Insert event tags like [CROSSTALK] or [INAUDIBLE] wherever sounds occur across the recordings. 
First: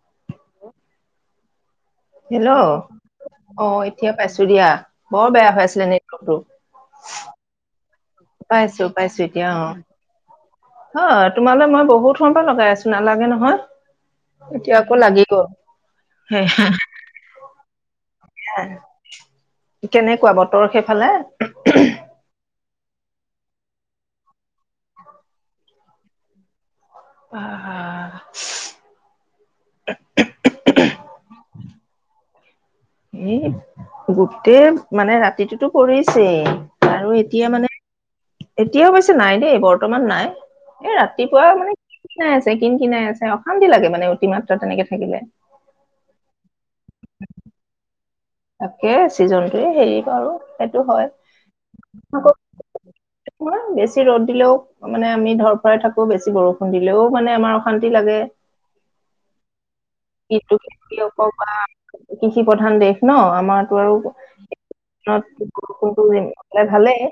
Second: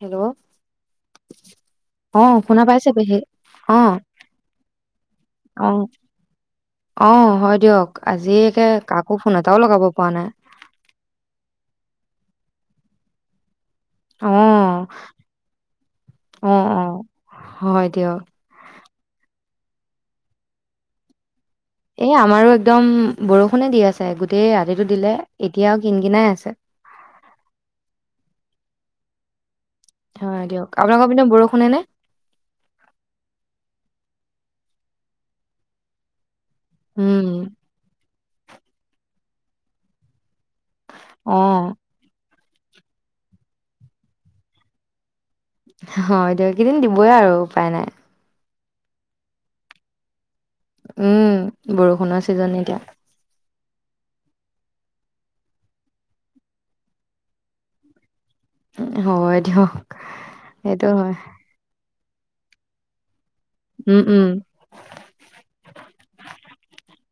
Hello? অ শুনা hello? পাইছে পেহী অ অহ এতিয়া পাইছো দিয়া, বৰ বেয়া অ হৈ আছিলে নেটৱৰ্ক অ টো। হয় দিয়ক আজি একে কাকো পাইছো-পাইছো ফোন এতিয়া এটাও অহ। লগাব পৰা নাই অহ তোমালৈ মই বহুত সময় পৰা লগাই আছো, নালাগে নহয়। অ এতিয়া আকৌ লাগি গ'ল। অ অ হয় দিয়ক কেনেকুৱা বতৰ সেইফালে? এ' আমাৰো একদম বৰষুণে দি আছে। গোটেই ৰাতিটো দিলে। এতিয়া কিন-কিনাই আছে। [UNINTELLIGIBLE] হয় দিয়ক। আপোনালোকৰ পিনে বৰষুণে নে? এ' গোটেই মানে, ৰাতিটো তো পৰিছেই। আৰু উম এতিয়া মানে এতিয়া অৱশ্যে নাই দেই, বৰ্তমান নাই। এ' অ ৰাতিপুৱা মানে, কিন-কিনাই আছে। কিন-কিনাই আছে। অশান্তি লাগে মানে, অতিমাত্ৰ তেনেকে থাকিলে। হয় দিয়ক। এইকেইদিন দিবই আৰু, উপায় নাই। তাকেই ছিজনটোৱে হেৰি আৰু। উম বৰষুণৰ ছিজন এতিয়া। তোমাৰ বেছি ৰ'দ দিলেও মানে আমি ধৰফৰা থাকো বেছি বৰষুণ দিলেও মানে আমাৰ অশান্তি লাগে। হয় দিয়ক। কি সেইটো কিয় হয় কৰ পা কৃষি প্ৰধান দেশ ন? আমাৰটো উম আৰু উম [UNINTELLIGIBLE] ভালেই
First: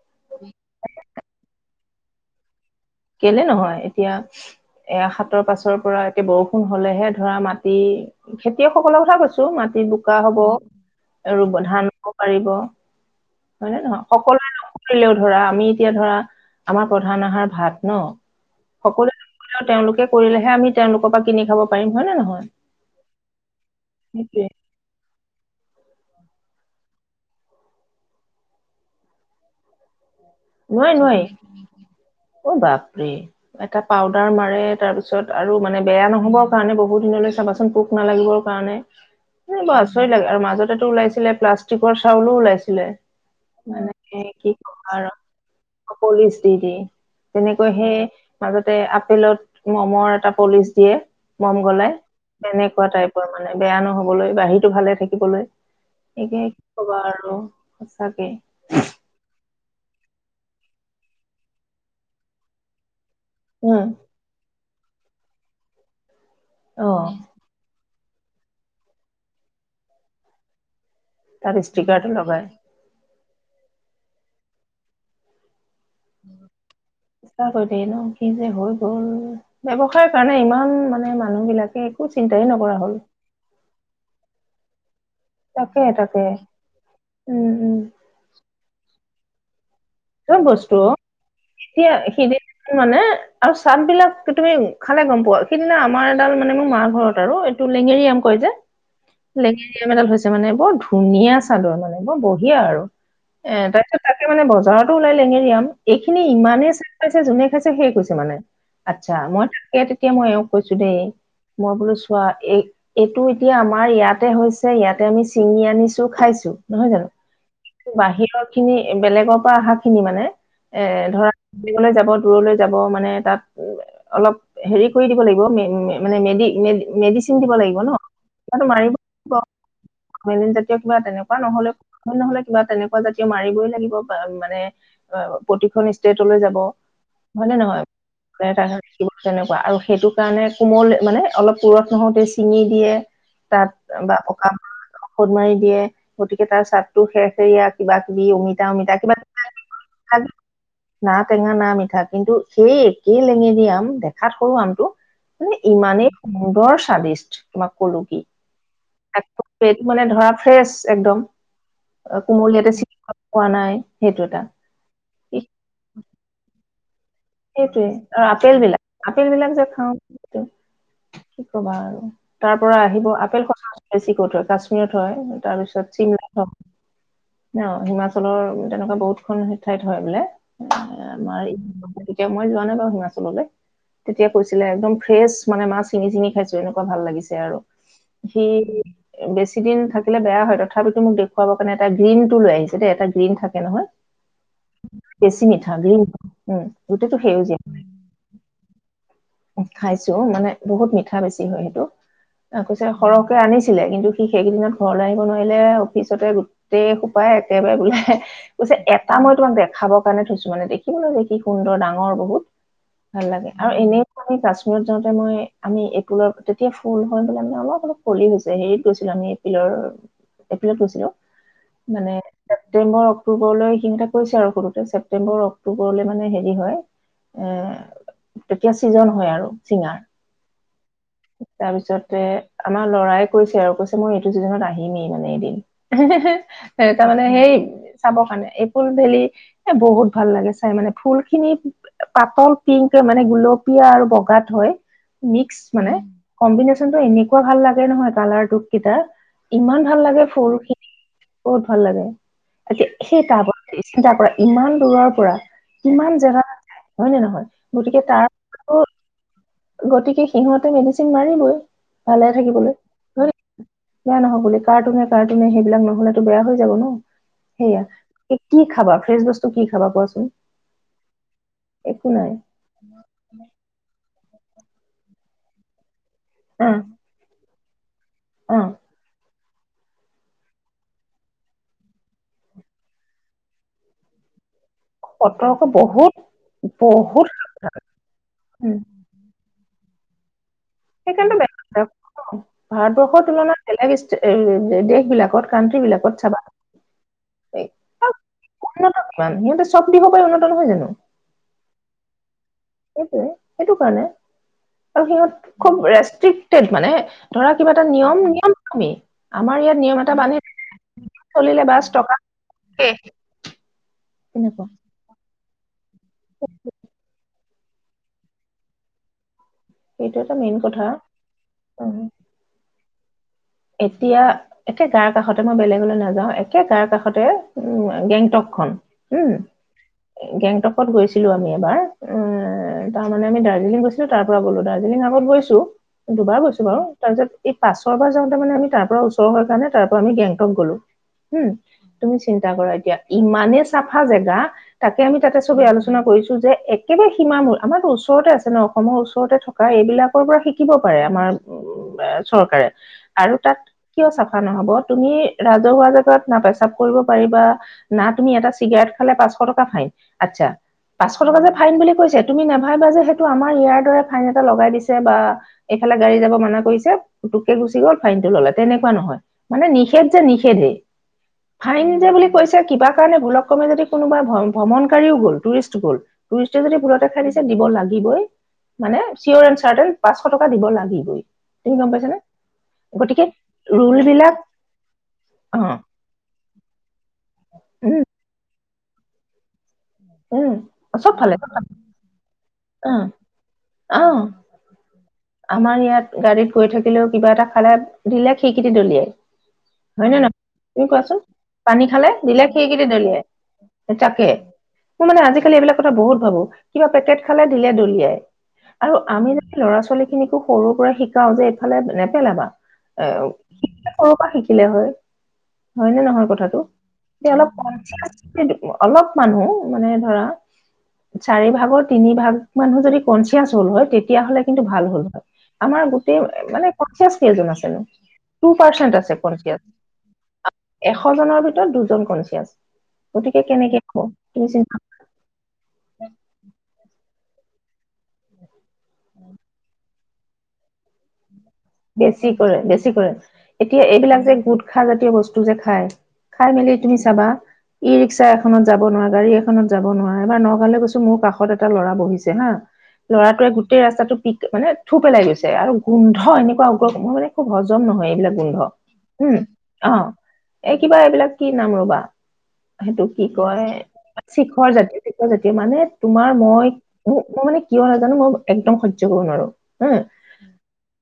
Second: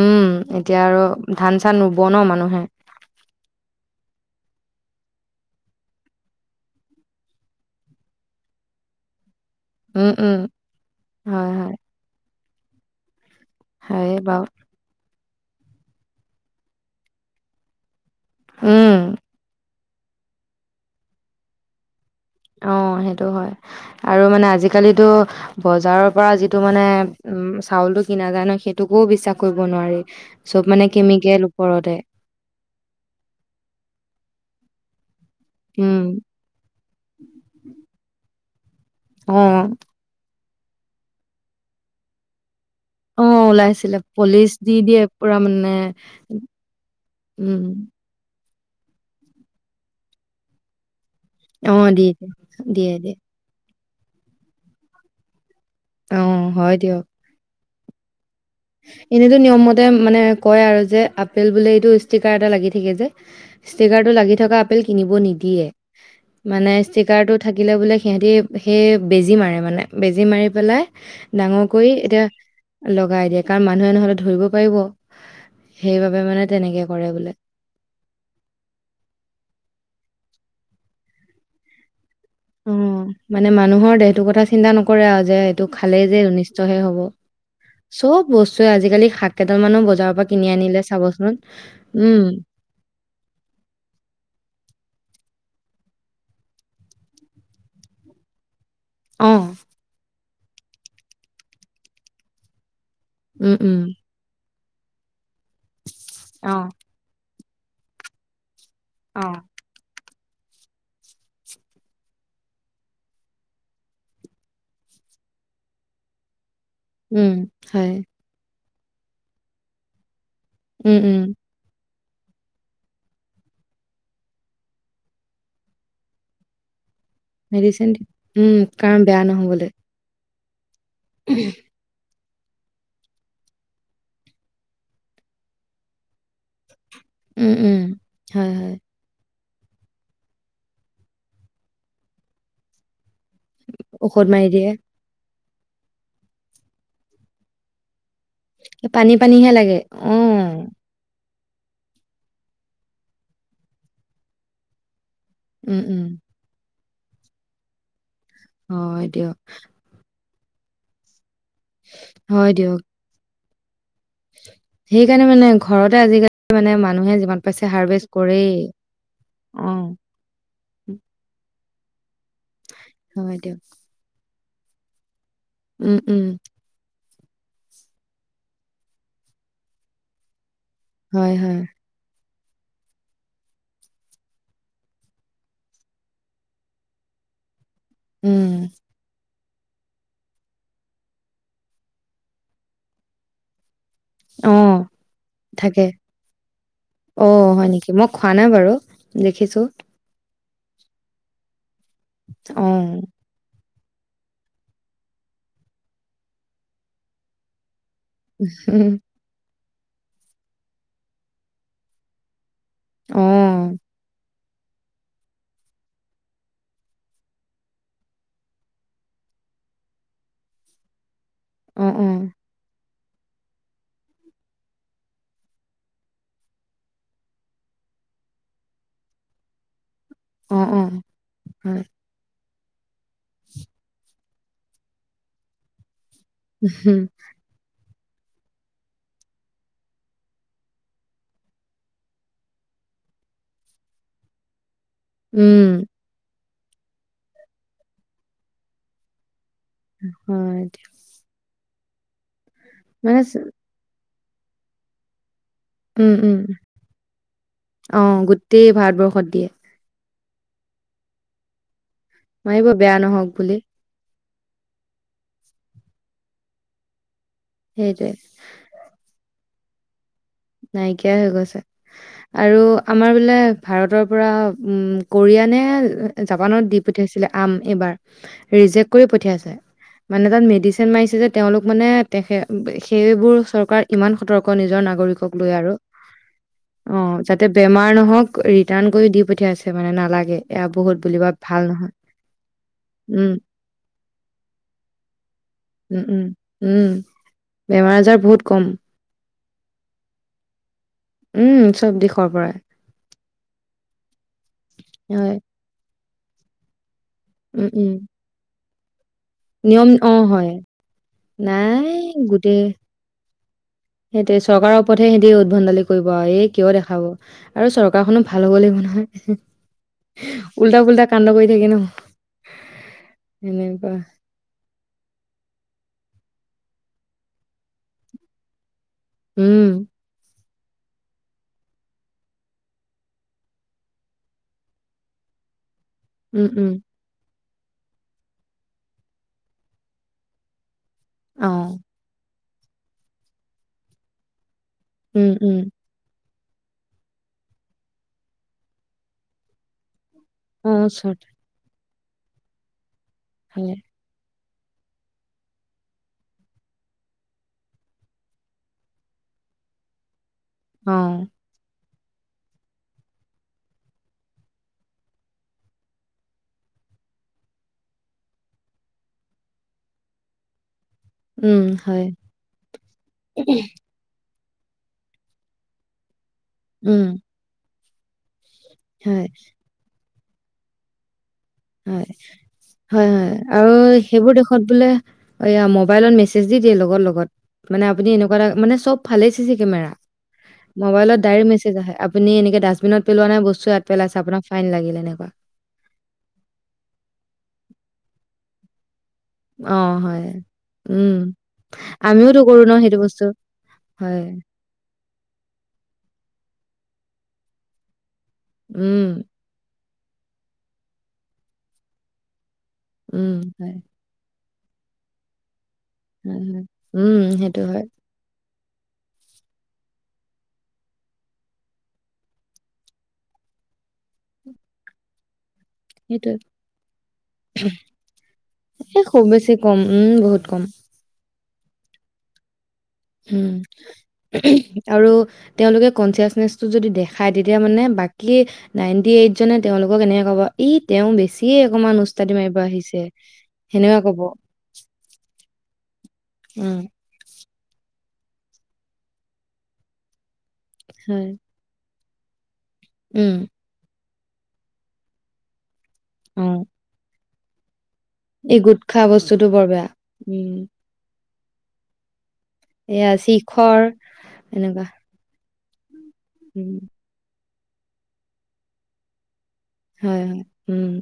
উম এতিয়া আৰু ধান চান ৰুব নহ মানুহে কেলে নহয় এতিয়া এ হাতৰ পাছৰ পৰা এটিয়া বৰষুণ হ'লে হে ধৰা মাটি খেতিয়কসকলৰ কথা কৈছোঁ মাটি উম বোকা উম হ'ব আৰু হয় হয় ধান হ পাৰিব হয় নে নহয় হয়ে বাৰু সকলোৱে নকৰিলেও ধৰা আমি এতিয়া ধৰা আমাৰ প্ৰধান আহাৰ ভাত ন উম, সকলো তেওঁলোক কৰিলেহে আমি তেওঁলোকৰ পৰা কিনি খাব পাৰিম হয় নে নহয় অ সেইটো হয় আৰু মানে সেইটোৱে আজিকালিতো বজাৰৰ পৰা যিটো মানে উম চাউলটো কিনা যায় ন সেইটোকো বিশ্বাস কৰিব নোৱাৰি। চব মানে নোৱাৰি কেমিকেল ওপৰতে ৰে এটা পাউদাৰ মাৰে তাৰপি পিছত আৰু মানে উম, বেয়া নহ'বৰ কাৰণে বহু দিনলৈ চাবাচোন পোক নালাগিবৰ কাৰণে এ অ', বৰ আচৰিত লাগে আৰু মাজত ওলাইছিলে প্লাষ্টিকৰ চাউলো ওলাইছিল অ ওলাইছিলে পলিচ দি ক'বা দিয়ে আৰু পুৰা মানে পলিচ দি দি উম, তেনেকৈ সে মাজতে আপেলত মমৰ এটা পলিচ দিয়ে মম অ', গলাই দি দিয়ে তেনেকুৱা দিয়ে দিয়ে। টাইপৰ মানে বেয়া নহ'ব বলৈ বাহীটো ভালে থাকিবলৈ এতিয়া অ', কি কবা আৰু সঁচাকে এনেইটো নিয়ম মতে তে মানে কয় আৰু যে আপেল বুলে এইটো ষ্টিকাৰ এটা লাগি থাকে যে উম ষ্টিকাৰটো লাগি থকা আপেল কিনিব নিদিয়ে মানে অ ষ্টিকাৰটো থাকিলে বোলে সিহঁতি সেই বেজী মাৰে মানে বেজী মাৰি পেলাই। তাত ডাঙৰ কৰি ষ্টিকাৰটো এতিয়া লগাই লগাই দিয়া। কাৰণ মানুহে নহ'লে ধৰিব পাৰিব। সেইবাবে মানে তেনেকে কৰে বোলে কৰি দে ন কি যে হৈ গ'ল ষ কাৰণে ইমান মানে মানুহবিলাকে অ মানে মানুহৰ দেহ টো কথা চিন্তা নক কৰে আৰু যে এইটো তাকে খালেই যে তাকে অনিষ্টহে হব। উম উম চব বস্তুৱে আজিকালি শাক কেইডালমানো বজ চব বস্তু এতিয়া উম সিদি মানে আৰু চাদ বিলাক তুমি খালে গম পোৱা। স সেইদিনা আমাৰ এডাল মানে মোৰ মাৰ ঘৰত আৰু এইটো লেঙেৰি আম কয় যে অ লেঙেৰি আম এডাল হৈছে। মানে বৰ ধুনীয়া চাদৰ মানে বৰ বঢ়িয়া আৰু। উম এ উম তাৰপিছত তাকে মানে বজাৰত লেঙেৰি আম এইখিনি অ ইমানে চাই পাইছে যোনে খাইছে সে কৈছে মানে। আচ্ছা অ মই তাকে তাকে মই এওঁক কৈছো দেই মই বোলো চোৱা এ এইটো এতিয়া আমাৰ ইয়াতে হৈছে ইয়াতে আমি চিঙি আনিছো খাইছো। নহয় জানো। উম কিন্তু হয় বাহিৰত খিনি বেলেগৰ পৰা অহাত খিনি মানে এ উম উম ধৰা গলে যাব। দূৰলৈ যাব। মানে তাত অলপ হেৰি কৰি দিব লাগিব মানে মেদি মেদি মেডিচিন দি উম কাৰণ বেয়া লাগিব নহবলে। [UNINTELLIGIBLE] কিবা তেনেকুৱা নহ'লেও হয় নহ'লে কিবা তেনেকুৱা জাতীয় মাৰিবই লাগিব বা মানে প্ৰতিখন ষ্টেটলৈ যাব। উম হয়নে উম নহয়? হয় হয় [UNINTELLIGIBLE] তেনেকুৱা। আৰু সেইটো কাৰণে কোমল মানে অলপ পোৰঠ নহওঁতে ছিঙি দিয়ে তাত বা ঔষধ মাৰি পকা দিয়ে ঔষধ মাৰি দিয়ে গতিকে তাৰ চাদতো খেৰ সেৰয়া কিবা কি অমিতা- অমিতা কিবা ধুনীয়া লাগে অ। না টেঙা না মিঠা কিন্তু সেই একেই লেঙেৰি আম দেখাত সৰু আমটো মানে উম, উম, ইমানেই সুন্দৰ স্বাদিষ্ট, তোমাক কলো কি? অ দিয়ক। এইটো মানে ধৰা ফ্ৰেছ একদম হয় কোমল ইয়াতে দিয়ক। চি পোৱা নাই। সেইটো এটা। সেইকাৰণে মানে ঘৰতে আজিকালি মানে মান নহয় সেইটোৱে আৰু আপেল বিলাক, আপেল বিলাক যে খাওঁ অ', স কবা আৰু তাৰ পৰা আহিব হয় আপেল খ দিয়ক। বেছি কতত। কাশ্মীৰত হয়। উম, তাৰপিছত উম, চিমল ন হিমাচলৰ তেনেকুৱা বহুত খন ঠাইত হয় বোলে। হয়, আমাৰ হয়, এই এতিয়া মই যোৱা নাই বাৰু হিমাচললৈ, তেতিয়া কৈছিলে একদম ফ্ৰেছ মানে মাছ চিঙি চিঙি খাইছো এনেকুৱা ভাল লাগিছে আৰু। সি উম, বেছি কেইদিন থাকিলে বেয়া হয় তথাপিতো মোক দেখুৱাব কাৰণে এটা গ্ৰীণ টো লৈ আহিছে দেই, এটা গ্ৰীণ থাকে নহয় অ', বেছি মিঠা থাকে বুলি, উম। গোটেইটো অ সেউজীয়া হয় নেকি মই খোৱা নাই বাৰু, দেখিছো। খাইছো মানে বহুত মিঠা বেছি হয় সেইটো। ত অ', কিছে সৰহকে আনিছে ছিলে কিন্তু সি সেইকেইদিনত ঘৰলৈ আনিব নোৱাৰিলে অফিচতে গোটেই সোপাই একেবাৰে গোল যে উম, এটা মই তোমাক বে খাবৰ কাৰণে থৈছো মানে দেখিব ন যে কি সুন্দৰ ডাঙৰ বহুত অ', ভাল লাগে আৰু এনেই আমি সিহত যাওঁতে মই, আমি এপ্ৰিলৰ তেতিয়া ফুল হয় বোলে মানে অলপ অলপ কলি হৈছে হেৰিত গৈছিলো আমি এপ্ৰিলৰ, এপ্ৰিলত গৈছিলো। অ', অ', মানে ছেপ্তেম্বৰ অক্টোবৰলৈ সেইনিটা কৈছে আৰু সৰুতে ছেপটেম্বৰ অক্টোবৰলৈ মানে হয়, এ তেতিয়া ছিজন হয় আৰু চিঙাৰ। অ', অ', হয়, তাৰপিছতে। আমাৰ লৰাই কৈছে আৰু কৈছে মই এইটো ছিজনত আহিমেই মানে এদিন। সে হে উম, তাৰমানানে সেই। চাব কাৰণে এইপুল ভেলি এ বহুত ভাল লাগে চাই মানে ফুল। খিনি পাতল পিংক মানে গুলপীয়া আৰু বগাত হয়। মিক্স উম, মানে। কম্বিনেশ্যনতটো এনেকুৱা ভাল লাগে নহয় কালাৰটোক কিতা। ইমান ভাল লাগে ফুল হয় খিন দিয়ক। কত। ভাল লাগে। এয়া সেই মানে ত ব চ- চিন্তা কৰা। ইমান দূৰৰ পৰা। কিমান উম, যে। উম, অ গোটেই তাৰ ভাৰতবৰ্ষত দিয়ে। গতিকে সিহঁতে মেডিচেন মাৰিবই। ভালে মাইব থাকিবলৈ বেয়া নহওক হয় বুলি।। বেয়া নহ'ব বুলি কাৰ্টুনে কাৰ্টুনে সেইবিলাক নহলেতো বেয়া হৈ যাব ন। সেইটোৱে সেয়া এই কি খাবা ফ্ৰেছ বস্তু। ত কি খাবা কোৱাচোন। নাইকিয়াই হৈ গৈছে, একো নাই আৰু আমাৰ বোলে ভাৰতৰ পৰা। উম কৰিয়ানে। জাপানত অ দি পঠিয়াইছিলে আম। এইবাৰ। অ ৰিজেক্ট কৰি পঠিয়াইছে। মানে তাত মেডিচিন মাৰিছে যে, তেওঁলোক মানে তেখে সেইবোৰ চৰকাৰ ইমান সতৰ্ক নিজৰ নাগৰি। হে, সতৰ্ক আৰু বহুত অ বহুত যাতে বেমাৰ নহওক ৰিটাণ কৰি দি পঠিয়াইছে। মানে নালাগে। এয়া বহুত বুলি বা সেইকাৰণো ভাল নহয়। বেলেগ ভাৰতবৰ্ষৰ উম, তুলনাত বেলেগ দেশ বিলাকত কানট্ৰি উম, বিলাকত উম, চাবা। উম, বেমাৰ আজাৰ বহুত কম। মান সিহঁতে চব দিশৰ পৰা উন্নতা নহয় জানো। উম চব দিশৰ পৰাই। সেইটো কাৰণে। আৰু হয়। সিহঁত খুব ৰেষ্ট। ষ্ট্ৰিকটেড মানে। ধৰা উম, কিবা এটা উম, নিয়ম নিয়ম। ম [UNINTELLIGIBLE] নিয়ম অ, হয়। চলিলে বাছ নাই, টকা গোটেই শেষ সিহতে তেনেকুৱা চৰকাৰৰ ওপৰত হে সিহতি বাল [UNINTELLIGIBLE] কৰিব, এ কিয় দেখাব? আৰু চৰকাৰখনো ভাল হ'ব লাগিব নহয়। সেইটো এটা মেইন কথা উল্টা-পুল্টা কান্ড কৰি থাকে ন এনেকোৱা । এতিয়া একে গাৰ কাষতে মই বেলেগলৈ নাযাওঁ, একে গাৰ কাষতে উ গেংটকখন উম', গেঙ টকত গৈছিলো আমি এবাৰ । উম, তাৰ মানে আমি দাৰ্জিলিং গৈছিলো ।তাৰ পৰা গ'লো, দাৰ্জিলিং আগত গৈছো। দুবাৰ উম গৈছো উম বাৰু। তাৰপিছত এই, পাছৰ বাৰ যাওঁতে মে আমি তাৰ পৰা ওচৰ কাৰণ তাৰ পৰা আমি গেংটক গ'লো । উম, অ তুমি চিন্তা কৰা, এতিয়া ইমানে চাফা জেগা। তাকে, আমি উম তাতে সবে উম আলোচনা কৰিছো যে একেবাৰে সীমা মূল। আমাৰতো ওচৰতে আছে ন, অসমৰ ওচৰতে থকা এইবিলাক পৰা শিকিব অ পাৰে চৰ্ট আমাৰ। এ চৰকাৰে। আৰু, তাত হয় কিয় ছাফা? নহব। তুমি ৰাজহুৱা জেগাত না পেচাব কৰিব পাৰিবা, না তুমি এটা চিগাৰেট খালে পাঁচশ টকা ফাইন। আচ্ছা, অ পাঁচশ টকা যে ফাইন বুলি কৈছে, তুমি নাভাবিবা যে সেইটো আমাৰ ইয়াৰ দৰে ফাইন এটা লগাই দিছে বা ই এইালে গাড়ী যাব মানা কৰিছে। পুতুককে ফাইন টো ললে তেনেকুৱা নহয়। মানে নিষেধ যে নিষেধে। উম ফাইন হয় যে বুলি কৈছে, কিবা কাৰণে ভুলক কমে যদি কোনোবা, ভয় ভ্ৰমণকাৰীও গ'ল, টুৰিষ্ট গ'ল। টুষ্টে যদি উম ভুলতে খাই দিছে দিব লাগে দিবই মানে, হয় চিঅৰ এণ্ চাৰ্টেন পাঁচশ টকা দিব লাগিবই। তুমি গম পাইছ হয় নে? হয়, হয়। আৰু সেইবোৰ দেশত বোলে অ মবাইলত মেছেজ দি দিয়ে লগত লগত, মানে উম আপুনি এনেকুৱা মানে চব ভালে চি-চি কেমেৰা। উম চব মোবাইলত ফালে চব ডাইৰেক্ট ফালে, মেছেজ আহে আপুনি এনেকে অ ডাষ্টবিনত পেলোৱা নাই বস্তু ইয়াত অ পেলাইছে আপোনাৰ ফাইন লাগিল এনেকুৱা। আমাৰ ইয়াত গাড়ীত গৈ থাকিলেও কিবা এটা খালে দিলে খিকিদী দলিয়াই। হয় নে নহয় তুমি উম কোৱাচোন? পানী খালে আমিওতো দিলে কৰো ন খিকিদি সেইটো বস্তু। দলিয়াই, হয়, তাকে মোৰ মানে আজিকালি এইবিলাক কথা বহুত ভাবোঁ। কিবা পেকেট খালে দিলে দলিয়াই। আৰু উম, আমি যদি ল'ৰা-ছোৱালীক খিনিকো সৰুৰ পৰা শিকাও যে, এইফালে নেপেলাবা। এ উম, হয়, [UNINTELLIGIBLE] সৰুৰ পৰা শিক শিকিলে হয়। হয় নে নহয় কথাটো? হয়। উম, এ অলপ ক সেইটো হয়, [UNINTELLIGIBLE] অলপ মানুহ মানে ধৰা চাৰিভাগৰ তিনিভাগ মানুহ যদি কনচিয়াছ হ'ল হয় তেতিয়াহ'লে কিন্তু ভাল হ'ল [INAUDIBLE] আমাৰ গোটেই সেইটোৱে। মানে কনচিয়াচ কেইজন আছে নো? টুপাৰ্চেন্ট এই আছে খুব বেছি কনচিয়াচ। কম, উম, বহুত কম। [INAUDIBLE] এশজনৰ ভিত দুজন কনচিয়াচ। উম । আৰু তেওঁলোকে কনচিয়াচনেচটো যদি দেখাই তেতিয়া মানে বাকী নাইনটিএইটজনে তেওঁলোকক এনেকে ক'ব। ই তেওঁ বেছি বেছি কৰে-বেছি কৰে, এতিয়া সেনেকুৱা ক'ব, এইবিলাক যে গোটখা জাতীয় বস্তু যে খায়। খাই মেলি উম, তুমি চাবা ই ৰিক্সা এখনত যাব নোৱাৰা, গাড়ী এখনত যাব নোৱাৰা, বা ন ঘৰলে গৈছোঁ মোৰ হয়, কাষত এটা ল'ৰা বহিছে যেনে [UNINTELLIGIBLE] উম, ল'ৰাটোৱে গোটেই ৰাস্তাটো পিক মানে থু পেলাই গৈছে আৰু গোন্ধ এনে অ', [UNINTELLIGIBLE] মানে একো হজম নহয়। এইবিলাক গোন্ধ। এই গোটখা উম। বস্তুটো বৰ বেয়া। অঁহ। উম, এই কিবা এইবিলাক কি নাম ৰবা? সেইটো এয়া কি কয়? শিখৰ শিখৰ এনেকুৱা, জাতীয়-শিখৰ জাতীয় [UNINTELLIGIBLE] মানুহে তোমাৰ মই, উম, মই মানে কিয় নাজানো মই একদম সহ্য কৰিব নোৱাৰোঁ। [UNINTELLIGIBLE] উম।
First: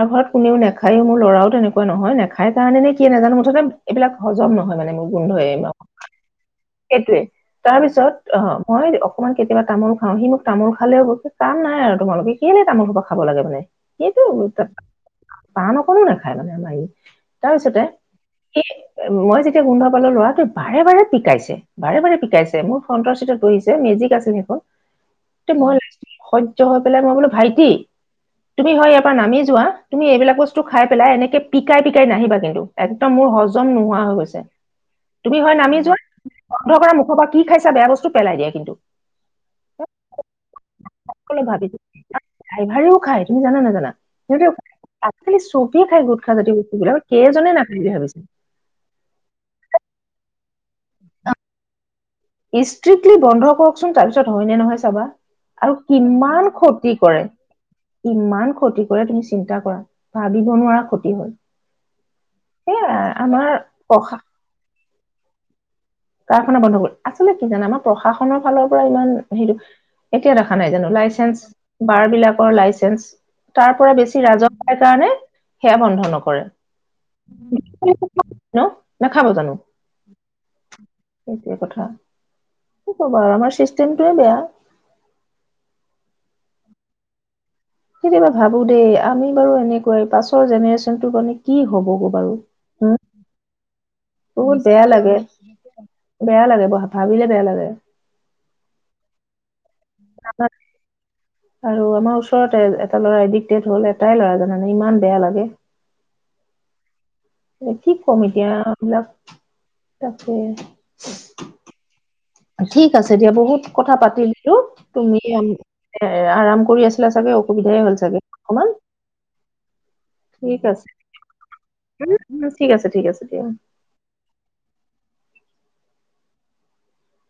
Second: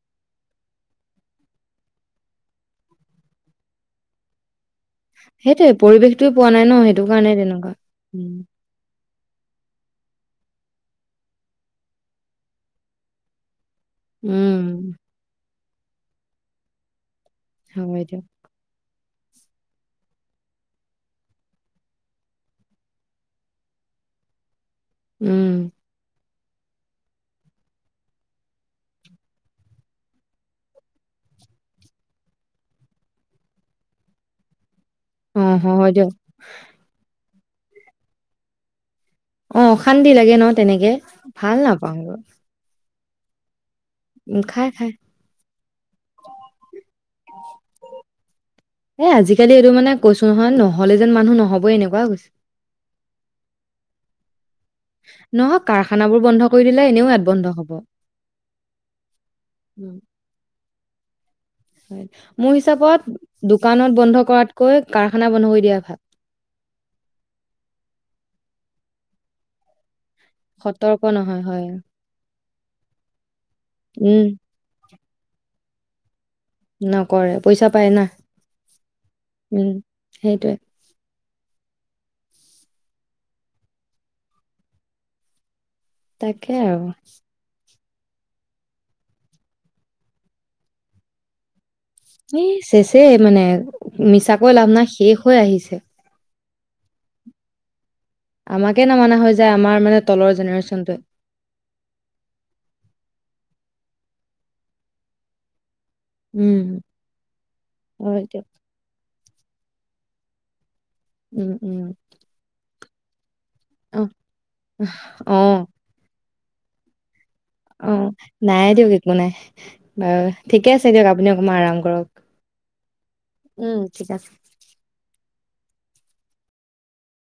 আৰু ঘৰত কোনেও নেখায়‌ও, মোৰ ল'ৰাও তেনেকুৱা নহয় নেখাই কাৰণে নে, কিয়ে নাজানো, মুঠতে এইবিলাক হজম নহয় মানে। মোৰ গোন্ধই মা- সেইটোৱেই পৰিৱেশটোৱেই পোৱা নাই ন, সেইটো সেইটোৱে। কাৰণে তেনেকুৱা। অকণমান কেতিয়াবা তামোল খাওঁ, সি মোক তামোল খালেও কাম নাই [UNINTELLIGIBLE] আৰু তোমালোকৰ কেলে তামোল সোপা খাবা লাগে মানে। সেইটোৱেই আৰু উম, [INAUDIBLE] পান অকণো নেখায় মানে আমাৰ ই তাৰপিছতে হয় দিয়ক। মই যেতিয়া গোন্ধ পালো ল'ৰাটোৱে বাৰে-বাৰে পিকাইছে, বাৰে-বাৰে পিকাইছে মোৰ ফ্ৰণ্টৰ চিটত বহিছে মেজিক আছিল সেইখন উম, [UNINTELLIGIBLE] হৈ পেলাই মই বোলো ভাইটি, তুমি হয় ইয়াৰ নামি যোৱা তুমি এইবিলাক বস্তু খাই পেলাই এনেকে পিকাই পিকাই নাহিবা কিন্তু। একদম মোৰ হজম নোহোৱা হৈ গৈছে। তুমি হয় অ', নামি যোৱা, দিয়ক। বন্ধ কৰা মুখৰ পা কি খাইছা বেয়া বস্তু পেলাই দিয়া কিন্তু। অ অশান্তি লাগে ন তেনেক? অলপ ভাল ভাবিছো, নাপাওঁ এইবোৰ। ড্ৰাইভাৰেও খায়, তুমি জানা নে নাজানা? সেই আজিকালি চকীয়ে খাই গোট খাজদি বস্তু ব কেইজনে নাপায় বুলি ভাবিছিল। এ আজিকালি এইটো মানে কৈছো নহয় নহ'লে যেন মানুহ নহ'বই এনেকুৱা হৈ গৈছে। ইষ্ট্ৰিক্টলি বন্ধ কৰকচোন তাৰপিছত হয় নে নহয় চাবা নহয় আৰু কাৰখানাবোৰ বন্ধ কিমান কৰি দিলে ক্ষতি এনেও ইয়াত কৰে, বন্ধ হ'ব। কিমান ক্ষতি কৰে তুমি চিন্তা কৰা। উম, ভাবিব নোৱাৰা ক্ষতি হয়। মোৰ সেয়াই হিচাপত, দোকানত আমাৰ বন্ধ কৰাতকৈ কাৰখানা বন্ধ কৰি দিয়াই ভাল। কাৰখানা বন্ধ কৰি আচলতে কি জানে আমাৰ প্ৰশাসনৰ ফালৰ পৰা ইমান হেৰিটো এতিয়া দেখা নাই জানো সতৰ্ক লাইচেন্ঞ্চ, নহয় হয়। বাৰ বিলাক ৰ লাইচেন্ঞ্চ তাৰ পৰা উম, বেছি ৰাজহ পাই কাৰণে সেয়া বন্ধ নকৰে। নকৰে পইচা পায় না, ন নাখাব জানো উম সেইটোৱে। সেইটোৱে কথা। কি কবা আৰু আমাৰ চিষ্টেমটোৱে বেয়া। তাকে আৰু। কেতিয়াবা ভাবো দেই আমি বাৰু এনেকোৱা। পাছৰ জেনেৰেচনটো মানে কি হ'বগৈ বাৰু এ উম চেচে মানে। মিছা কৈ বহুত লাভ বেয়া নাই শেষ লাগে হৈ আহিছে। বেয়া লাগে ব ভাবিলে বেয়া লাগে। আমাকে নামনা হৈ যায় আমাৰ মানে তলৰ জেনেৰেশ্যনটোৱে। আৰু আমাৰ ওচৰতে এটা ল'ৰাইদি হ'ল এটাই ল'ৰা জানা ইমান বেয়া লাগে। উম। কি ক'ম হয় দিয়ক। এতিয়া এইবিলাক তাকে। উম, উম। ঠিক আছে দিয়া। বহুত কথা অহ, পাতি দিলো তুমি অ', আৰাম কৰি আছিলা চাগৈ? অঁ, নাই দিয়ক একো নাই। [UNINTELLIGIBLE] বাৰু, ঠিকে আছে দিয়ক। আপুনি অকণমান আৰাম কৰক। ঠিক আছে ঠিক আছে দিয়া উম, ঠিক আছে।